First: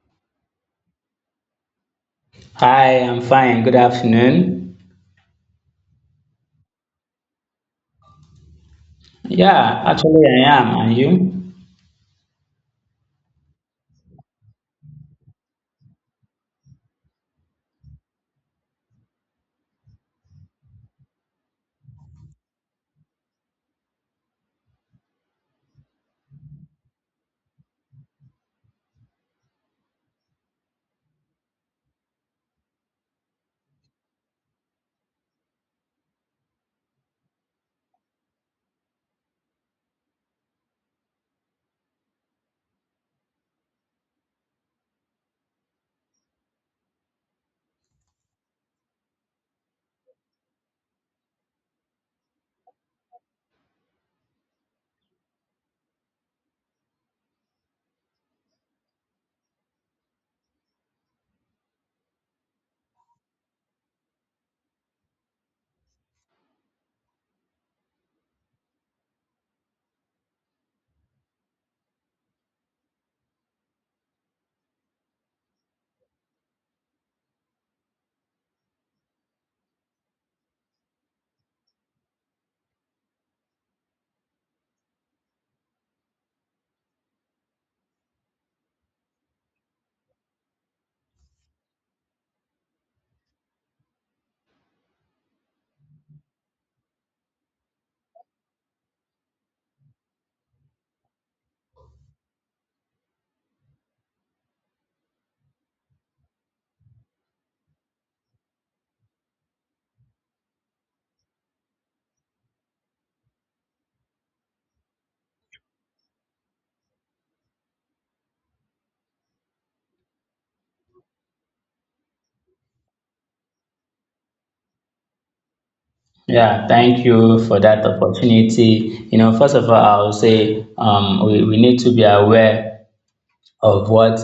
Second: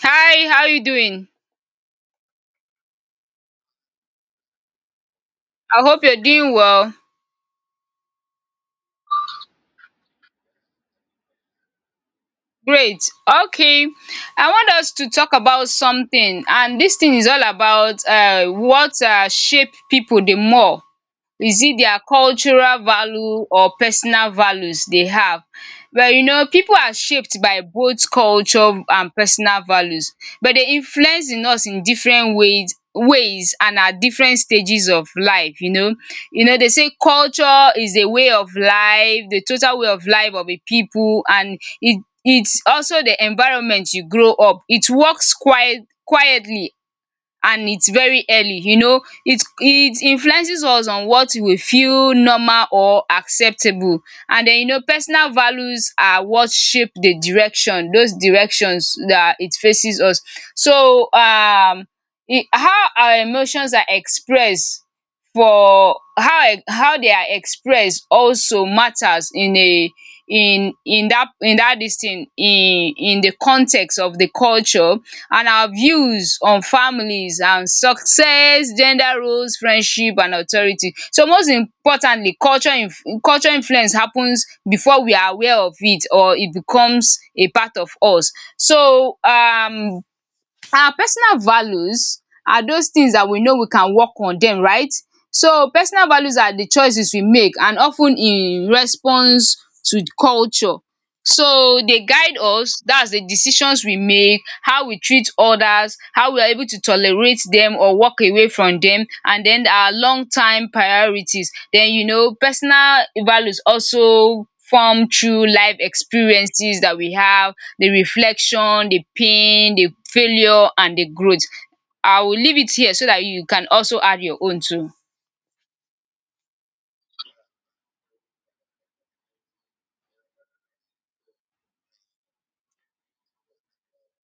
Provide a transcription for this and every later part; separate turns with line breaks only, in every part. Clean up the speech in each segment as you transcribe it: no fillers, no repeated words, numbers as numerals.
Hi, how you doing?
Hi, I'm fine. Good afternoon.
I hope you're doing well.
Yeah, actually, I am. And you?
Great. Okay. I want us to talk about something, and dis thing is all about what shape people the more. Is it their cultural value or personal values they have? Well, people are shaped by both culture and personal values, but they influence in us in different ways and at different stages of life. They say culture is a way of life, the total way of life of a people, and it's also the environment you grow up. It works quietly, and it's very early. It influences us on what we feel normal or acceptable. And then personal values are what shape the direction those directions that it faces us. So e how our emotions are expressed, for how they are expressed also matters in a in in that dis thing in the context of the culture, and our views on families and success, gender roles, friendship and authority. So most importantly, culture influence happens before we are aware of it or it becomes a part of us. So our personal values are those things that we know we can work on dem, right. So personal values are the choices we make, and of ten in response to culture. So they guide us, that's the decisions we make, how we treat others, how we are able to tolerate them or walk away from them, and then our long time priorities. Then personal values also form through life experiences that we have, the reflection, the pain, the failure and the growth. I will leave it here so that you can also add your own too.
Yeah, thank you for that opportunity. You know, first of all, I would say, we need to be aware of what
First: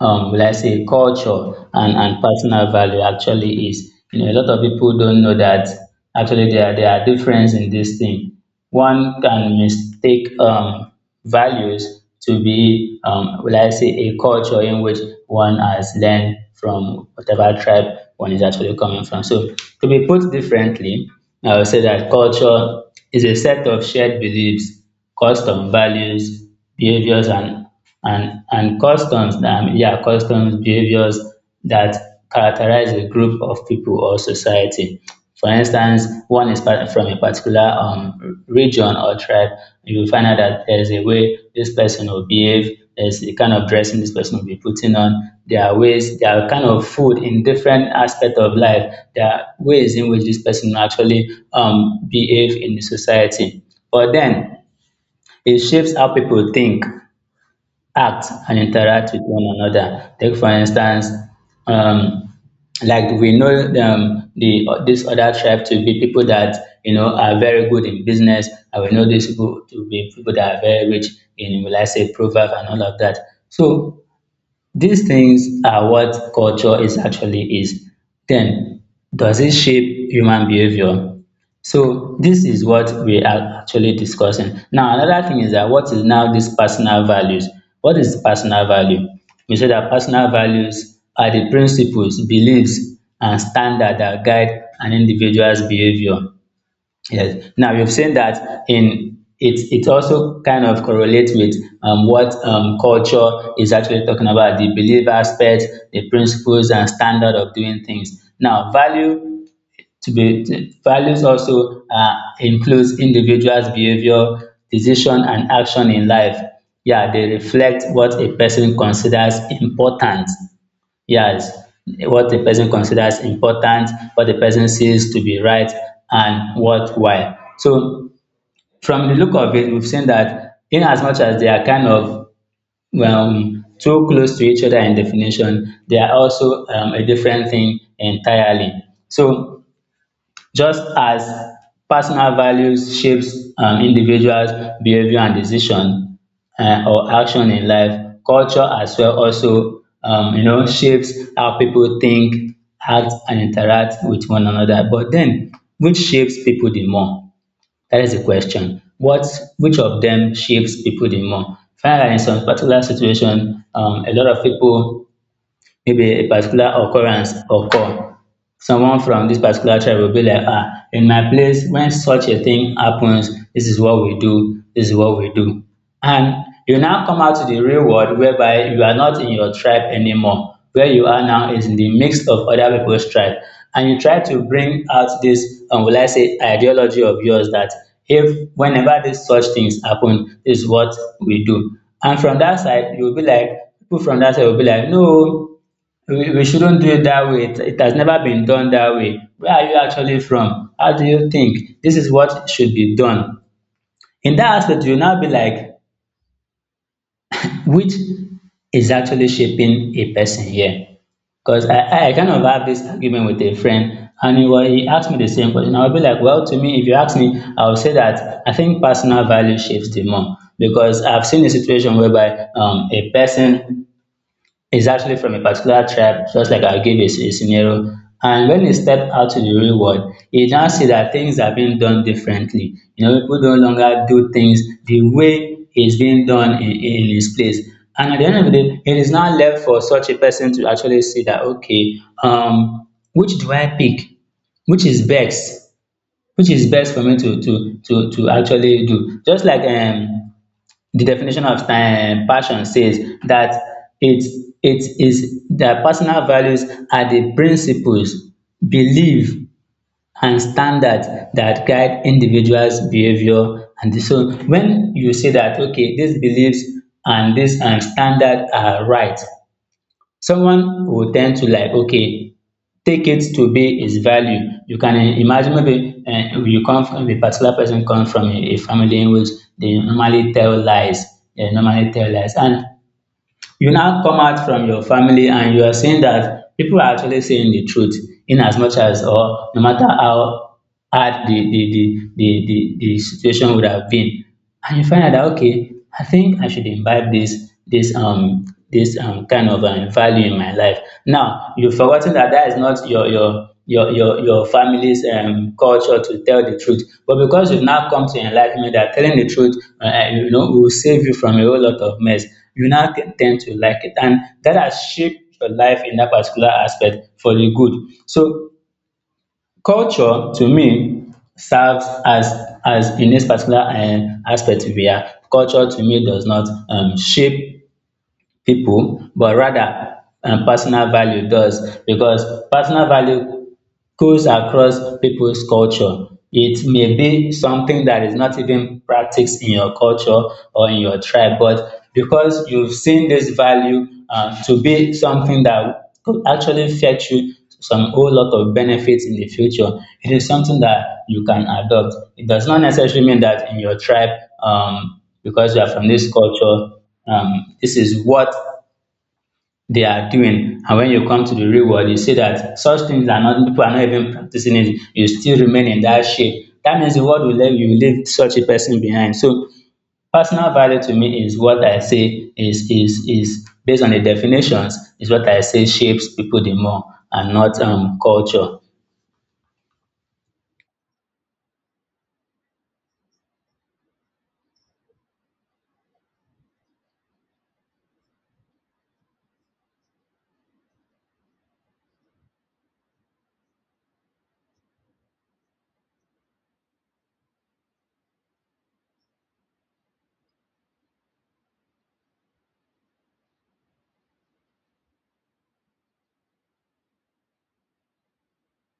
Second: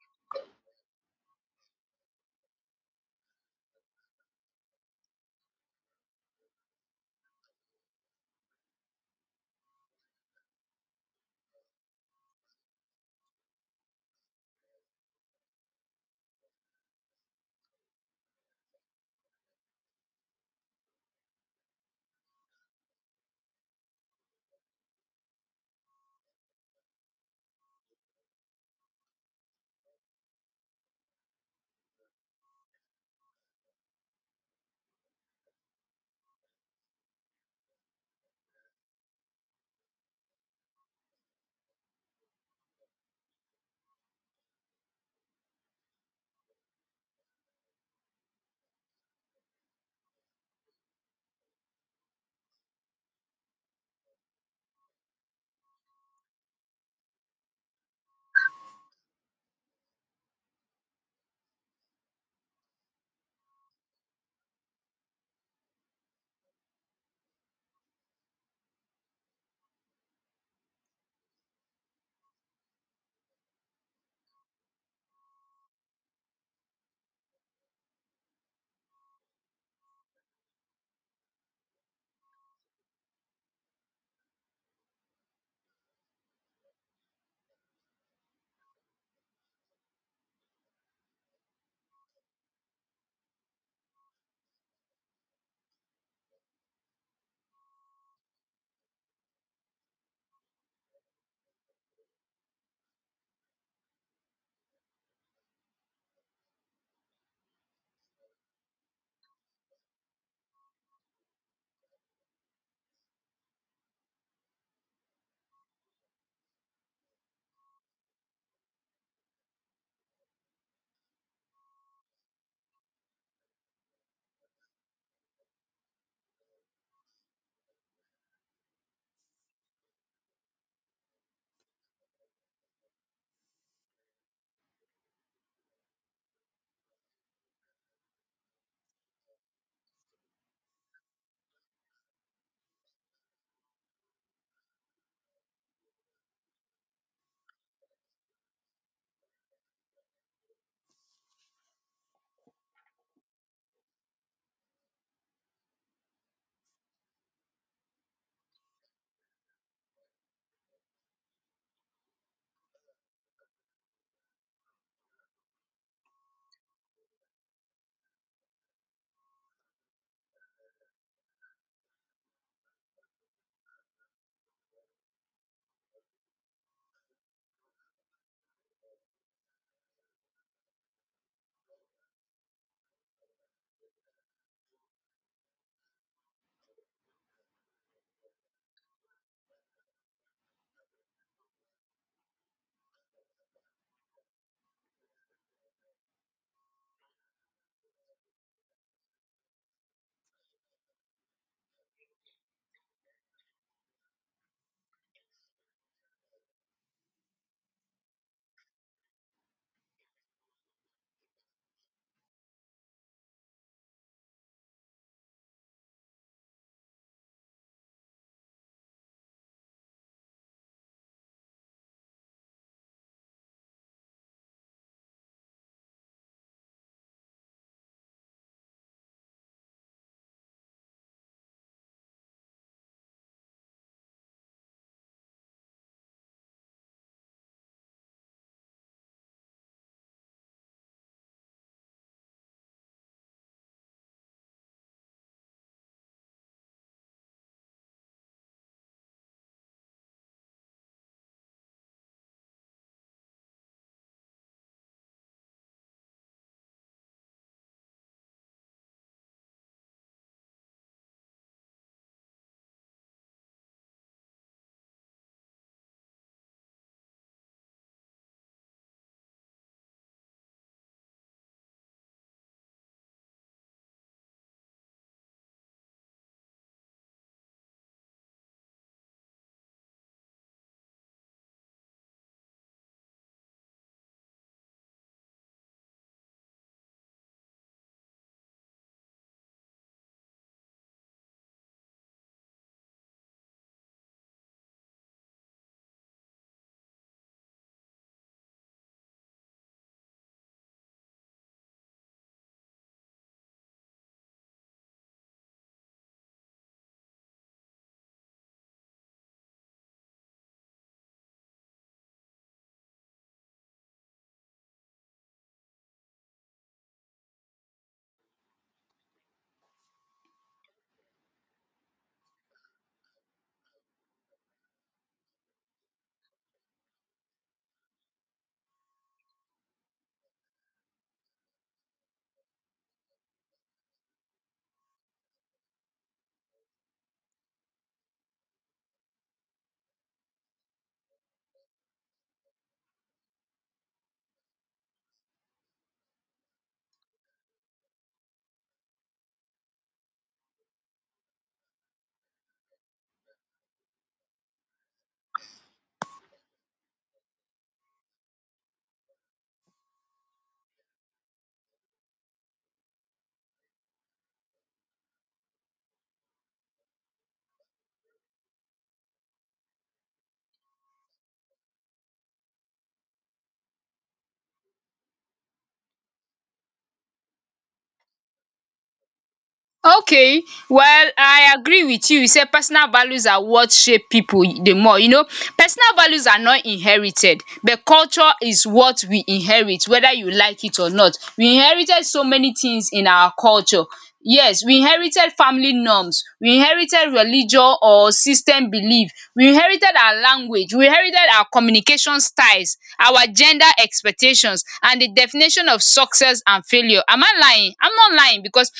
will I say culture and personal value actually is. You know, a lot of people don't know that actually there are difference in this thing. One can mistake values to be will I say a culture in which one has learned from whatever tribe one is actually coming from. So, to be put differently, I would say that culture is a set of shared beliefs, custom values, behaviors, and customs, yeah, customs, behaviors that characterize a group of people or society. For instance, one is from a particular region or tribe, you will find out that there's a way this person will behave, there's the kind of dressing this person will be putting on, there are ways, there are kind of food in different aspect of life, there are ways in which this person will actually behave in the society. But then it shapes how people think, act, and interact with one another. Take for instance, um, like we know, the this other tribe to be people that are very good in business, and we know these people to be people that are very rich in, will I say, proverb and all of that. So these things are what culture is actually is. Then, does it shape human behavior? So this is what we are actually discussing. Now, another thing is that, what is now this personal values? What is personal value? We say that personal values are the principles, beliefs, and standard that guide an individual's behavior. Yes. Now you've seen that in it also kind of correlates with, what, culture is actually talking about, the belief aspect, the principles and standard of doing things. Now, value values also, includes individuals' behavior, decision, and action in life. Yeah, they reflect what a person considers important. Yes, what the person considers important, what the person sees to be right and worthwhile. So from the look of it, we've seen that in as much as they are kind of, too close to each other in definition, they are also, a different thing entirely. So just as personal values shapes individuals' behavior and decision, or action in life, culture as well also, shapes how people think, act and interact with one another. But then, which shapes people the more? That is the question. What which of them shapes people the more? Find out, in some particular situation, a lot of people, maybe a particular occurrence occur, someone from this particular tribe will be like, in my place when such a thing happens, this is what we do, this is what we do. And you now come out to the real world whereby you are not in your tribe anymore, where you are now is in the mix of other people's tribe, and you try to bring out this, will I say, ideology of yours, that if whenever dis such things happen, dis is what we do. And from that side you will be like, people from that side will be like, no, we shouldn't do it that way. It has never been done that way. Where are you actually from? How do you think? This is what should be done. In that aspect, you'll now be like, which is actually shaping a person here? Because I kind of have this argument with a friend, and he asked me the same question. I'll be like, well, to me, if you ask me, I'll say that I think personal value shapes the more. Because I've seen a situation whereby, a person, it's actually from a particular tribe, just like I gave a scenario. And when he stepped out to the real world, he now see that things are being done differently. You know, people no longer do things the way it's being done in his place. And at the end of the day, it is now left for such a person to actually see that, okay, which do I pick? Which is best, which is best for me to actually do. Just like, the definition of, passion says that it it is their personal values are the principles, belief, and standards that guide individuals' behavior. And so, when you say that okay, these beliefs and this and standard are right, someone will tend to like, okay, take it to be its value. You can, imagine, maybe, you come from a particular, person comes from a family in which they normally tell lies. They normally tell lies, and you now come out from your family and you are seeing that people are actually saying the truth, in as much as, or no matter how hard the situation would have been, and you find out that, okay, I think I should imbibe this kind of, value in my life. Now you've forgotten that that is not your family's, culture, to tell the truth, but because you've now come to enlightenment that telling the truth, will save you from a whole lot of mess. You now tend to like it. And that has shaped your life in that particular aspect for the good. So culture to me serves as in this particular aspect we are. Culture to me does not shape people, but rather, personal value does, because personal value goes across people's culture. It may be something that is not even practiced in your culture or in your tribe, but because you've seen this value, to be something that could actually fetch you some whole lot of benefits in the future, it is something that you can adopt. It does not necessarily mean that in your tribe, because you are from this culture, this is what they are doing. And when you come to the real world, you see that such things are not, people are not even practicing it. You still remain in that shape. That means the world will leave you, leave such a person behind. So personal value to me is what I say is based on the definitions, is what I say shapes people the more, and not, culture.
Okay, well, I agree with you. You sey personal values are what shape people the more. Personal values are not inherited, but culture is what we inherit whether you like it or not. We inherited so many things in our culture. Yes, we inherited family norms, we inherited religion or system belief, we inherited our language, we inherited our communication styles, our gender expectations and the definition of success and failure. Am I lying? I'm not lying, because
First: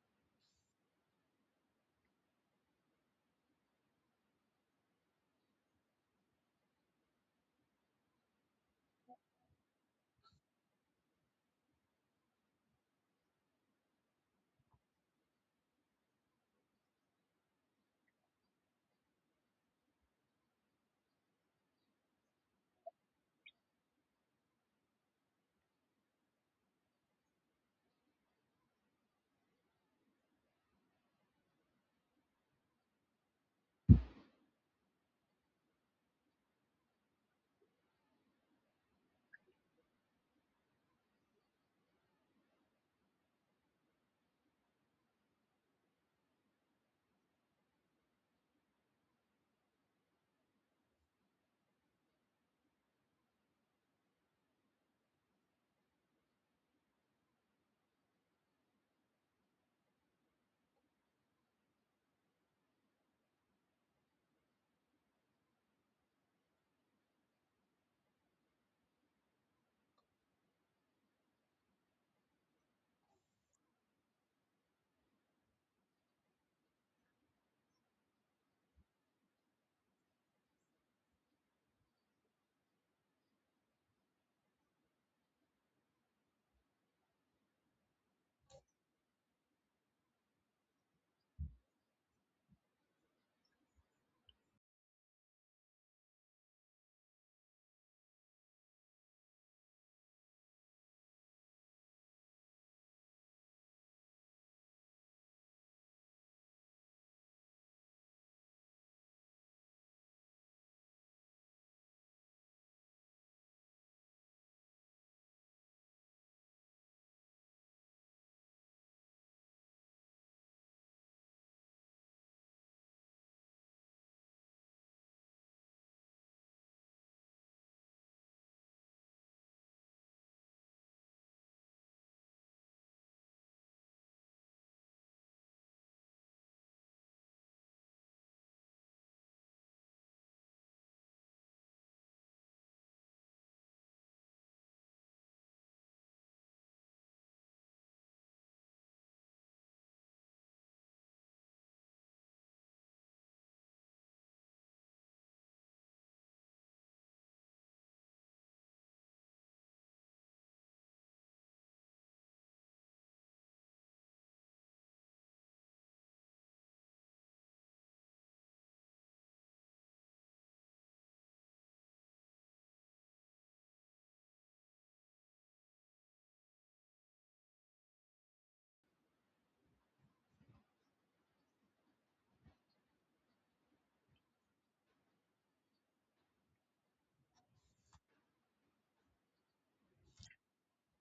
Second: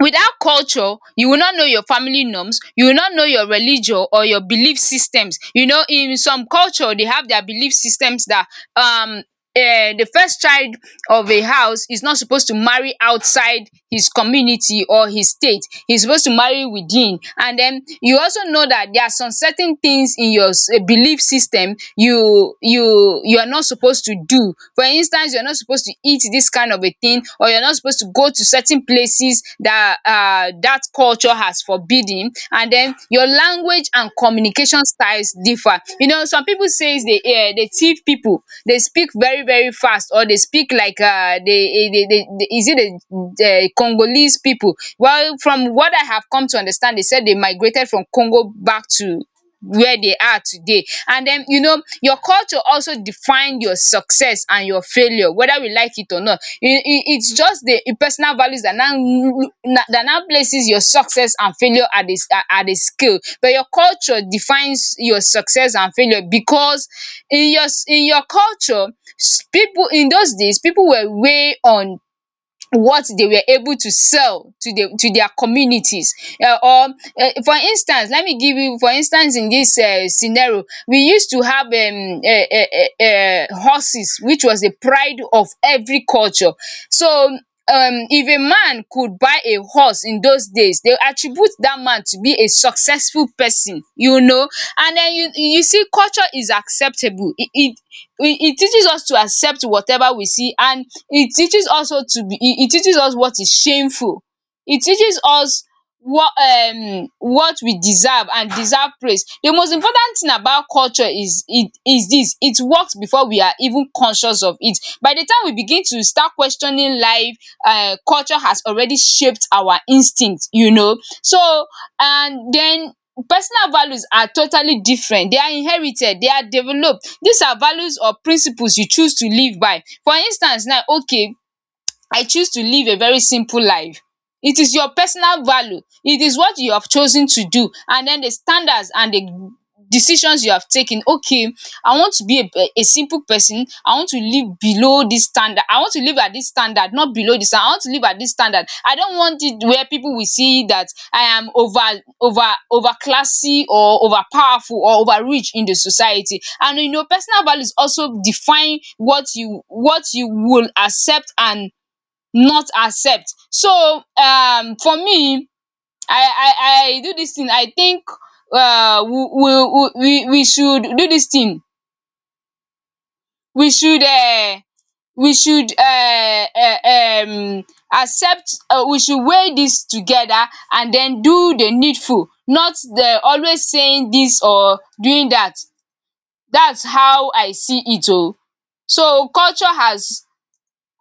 without culture, you will not know your family norms, you will not know your religion or your belief systems. You know, in some culture, they have their belief systems that um um the first child of a house is not supposed to marry outside his community or his state. He's supposed to marry within. And then you also know that there are some certain things in your belief system you are not supposed to do. For instance, you're not supposed to eat this kind of a thing, or you're not supposed to go to certain places that that culture has forbidden. And then your language and communication styles differ. You know, some people say they thief people. They speak very very fast, or they speak like they, is it the Congolese people? Well, from what I have come to understand, they said they migrated from Congo back to where they are today. And then, your culture also define your success and your failure, whether we like it or not. It's just the personal values that now places your success and failure at this at a scale. But your culture defines your success and failure because in your culture, people in those days, people were way on what they were able to sell to their communities, or for instance let me give you, for instance, in this scenario. We used to have horses, which was the pride of every culture. So if a man could buy a horse in those days, they attribute that man to be a successful person. And then you see culture is acceptable. It teaches us to accept whatever we see, and it teaches us what is shameful. It teaches us what we deserve and deserve praise. The most important thing about culture is it is this: it works before we are even conscious of it. By the time we begin to start questioning life, culture has already shaped our instinct. So and den personal values are totally different. They are inherited, they are developed. These are values or principles you choose to live by. For instance now, okay, I choose to live a very simple life. It is your personal value. It is what you have chosen to do, and then the standards and the decisions you have taken. Okay, I want to be a simple person. I want to live below this standard. I want to live at this standard, not below this. I want to live at this standard. I don't want it where people will see that I am over classy, or over powerful or over rich in the society. And personal values also define what you will accept and not accept. So for me, I do dis thing. I think we should do dis thing. We should we should uh, uh um accept. We should weigh dis together and den do the needful, not the always saying dis or doing dat. Dats how I see it oo. So culture has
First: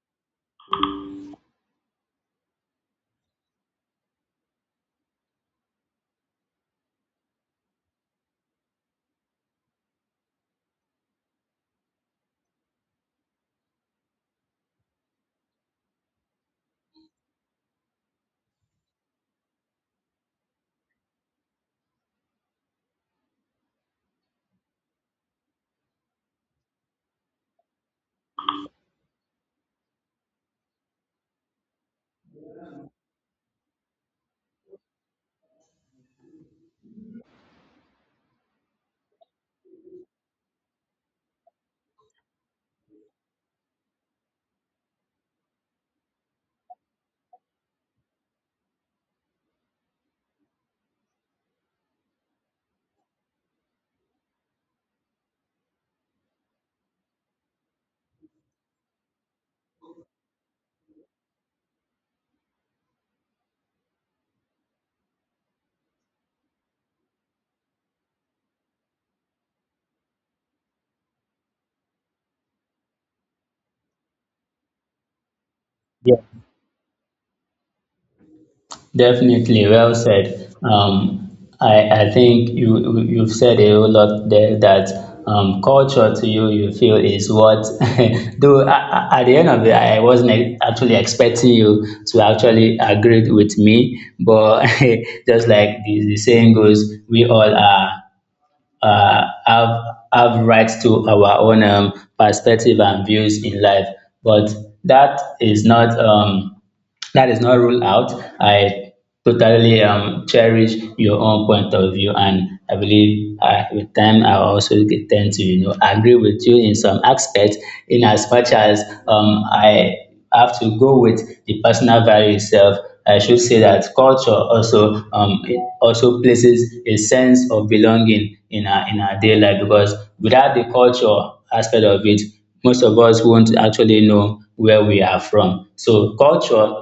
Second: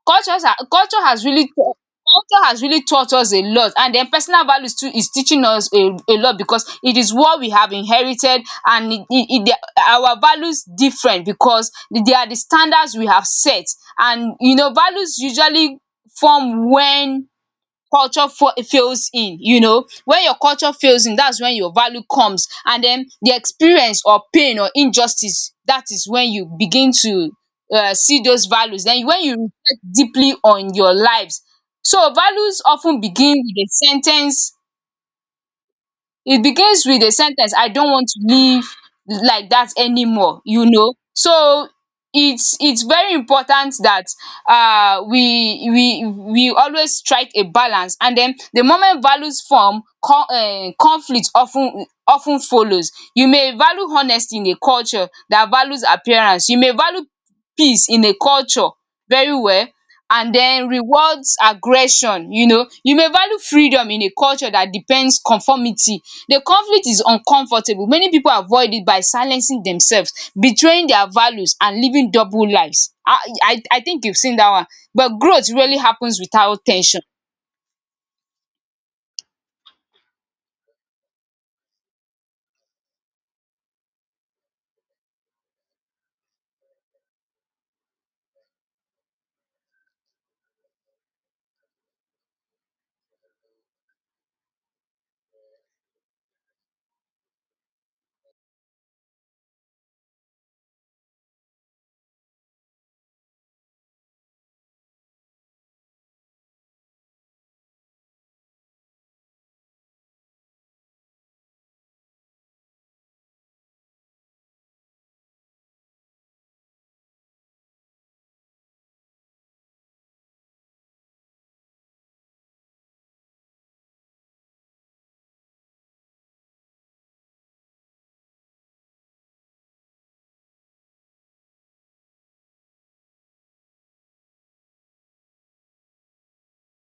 Cultures are culture has really taught us a lot. And then personal values too is teaching us a lot, because it is what we have inherited. And our values different, because they are the standards we have set. And values usually form when culture fails in you know when your culture fails in, that's when your value comes. And then the experience or pain or injustice, that is when you begin to see those values, then when you reflect deeply on your lives. So values often begin with a sentence. It begins with a sen ten ce. I don't want to live like that anymore, so it's very important that we always strike a balance. And then the moment values form, conflict of ten follows. You may value honesty in a culture that values appearance. You may value peace in a culture, very well, and then rewards aggression. You may value freedom in a culture that depends conformity. The conflict is uncomfortable. Many people avoid it by silencing themselves, betraying their values and living double lives. I think you've seen that one. But growth really happens
Yeah.
without tension.
Definitely, well said. I think you've said a whole lot there that, culture to you, you feel, is what. Though, at the end of it, I wasn't actually expecting you to actually agree with me, but just like the saying goes, we all are uh, have have rights to our own, perspective and views in life. But that is not um, that is not ruled out. I totally, cherish your own point of view, and I believe, with time I also tend to, agree with you in some aspects. In as much as, I have to go with the personal value itself. I should say that culture also it also places a sense of belonging in our daily life, because without the culture aspect of it, most of us won't actually know where we are from. So culture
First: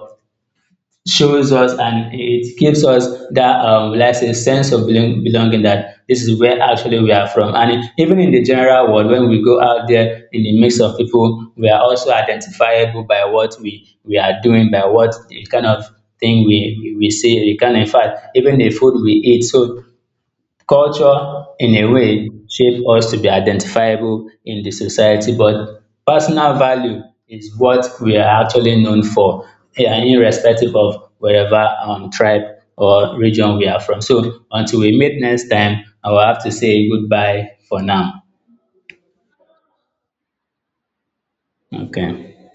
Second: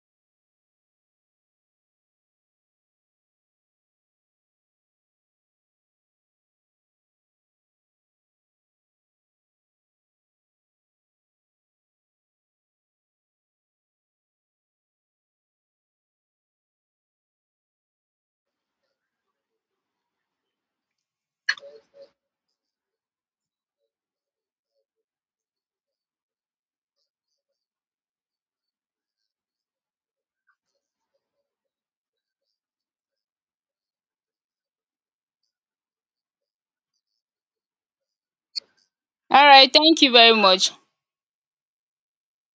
shows us and it gives us that, let's say, sense of belonging, that this is where actually we are from. And even in the general world, when we go out there in the mix of people, we are also identifiable by what we are doing, by what the kind of thing we say we can, in fact, even the food we eat. So culture in a way shape us to be identifiable in the society, but personal value is what we are actually known for, yeah, irrespective of wherever tribe or region we are from. So until we meet next time, I will have to say goodbye for now.
All right, thank you very much.
Okay.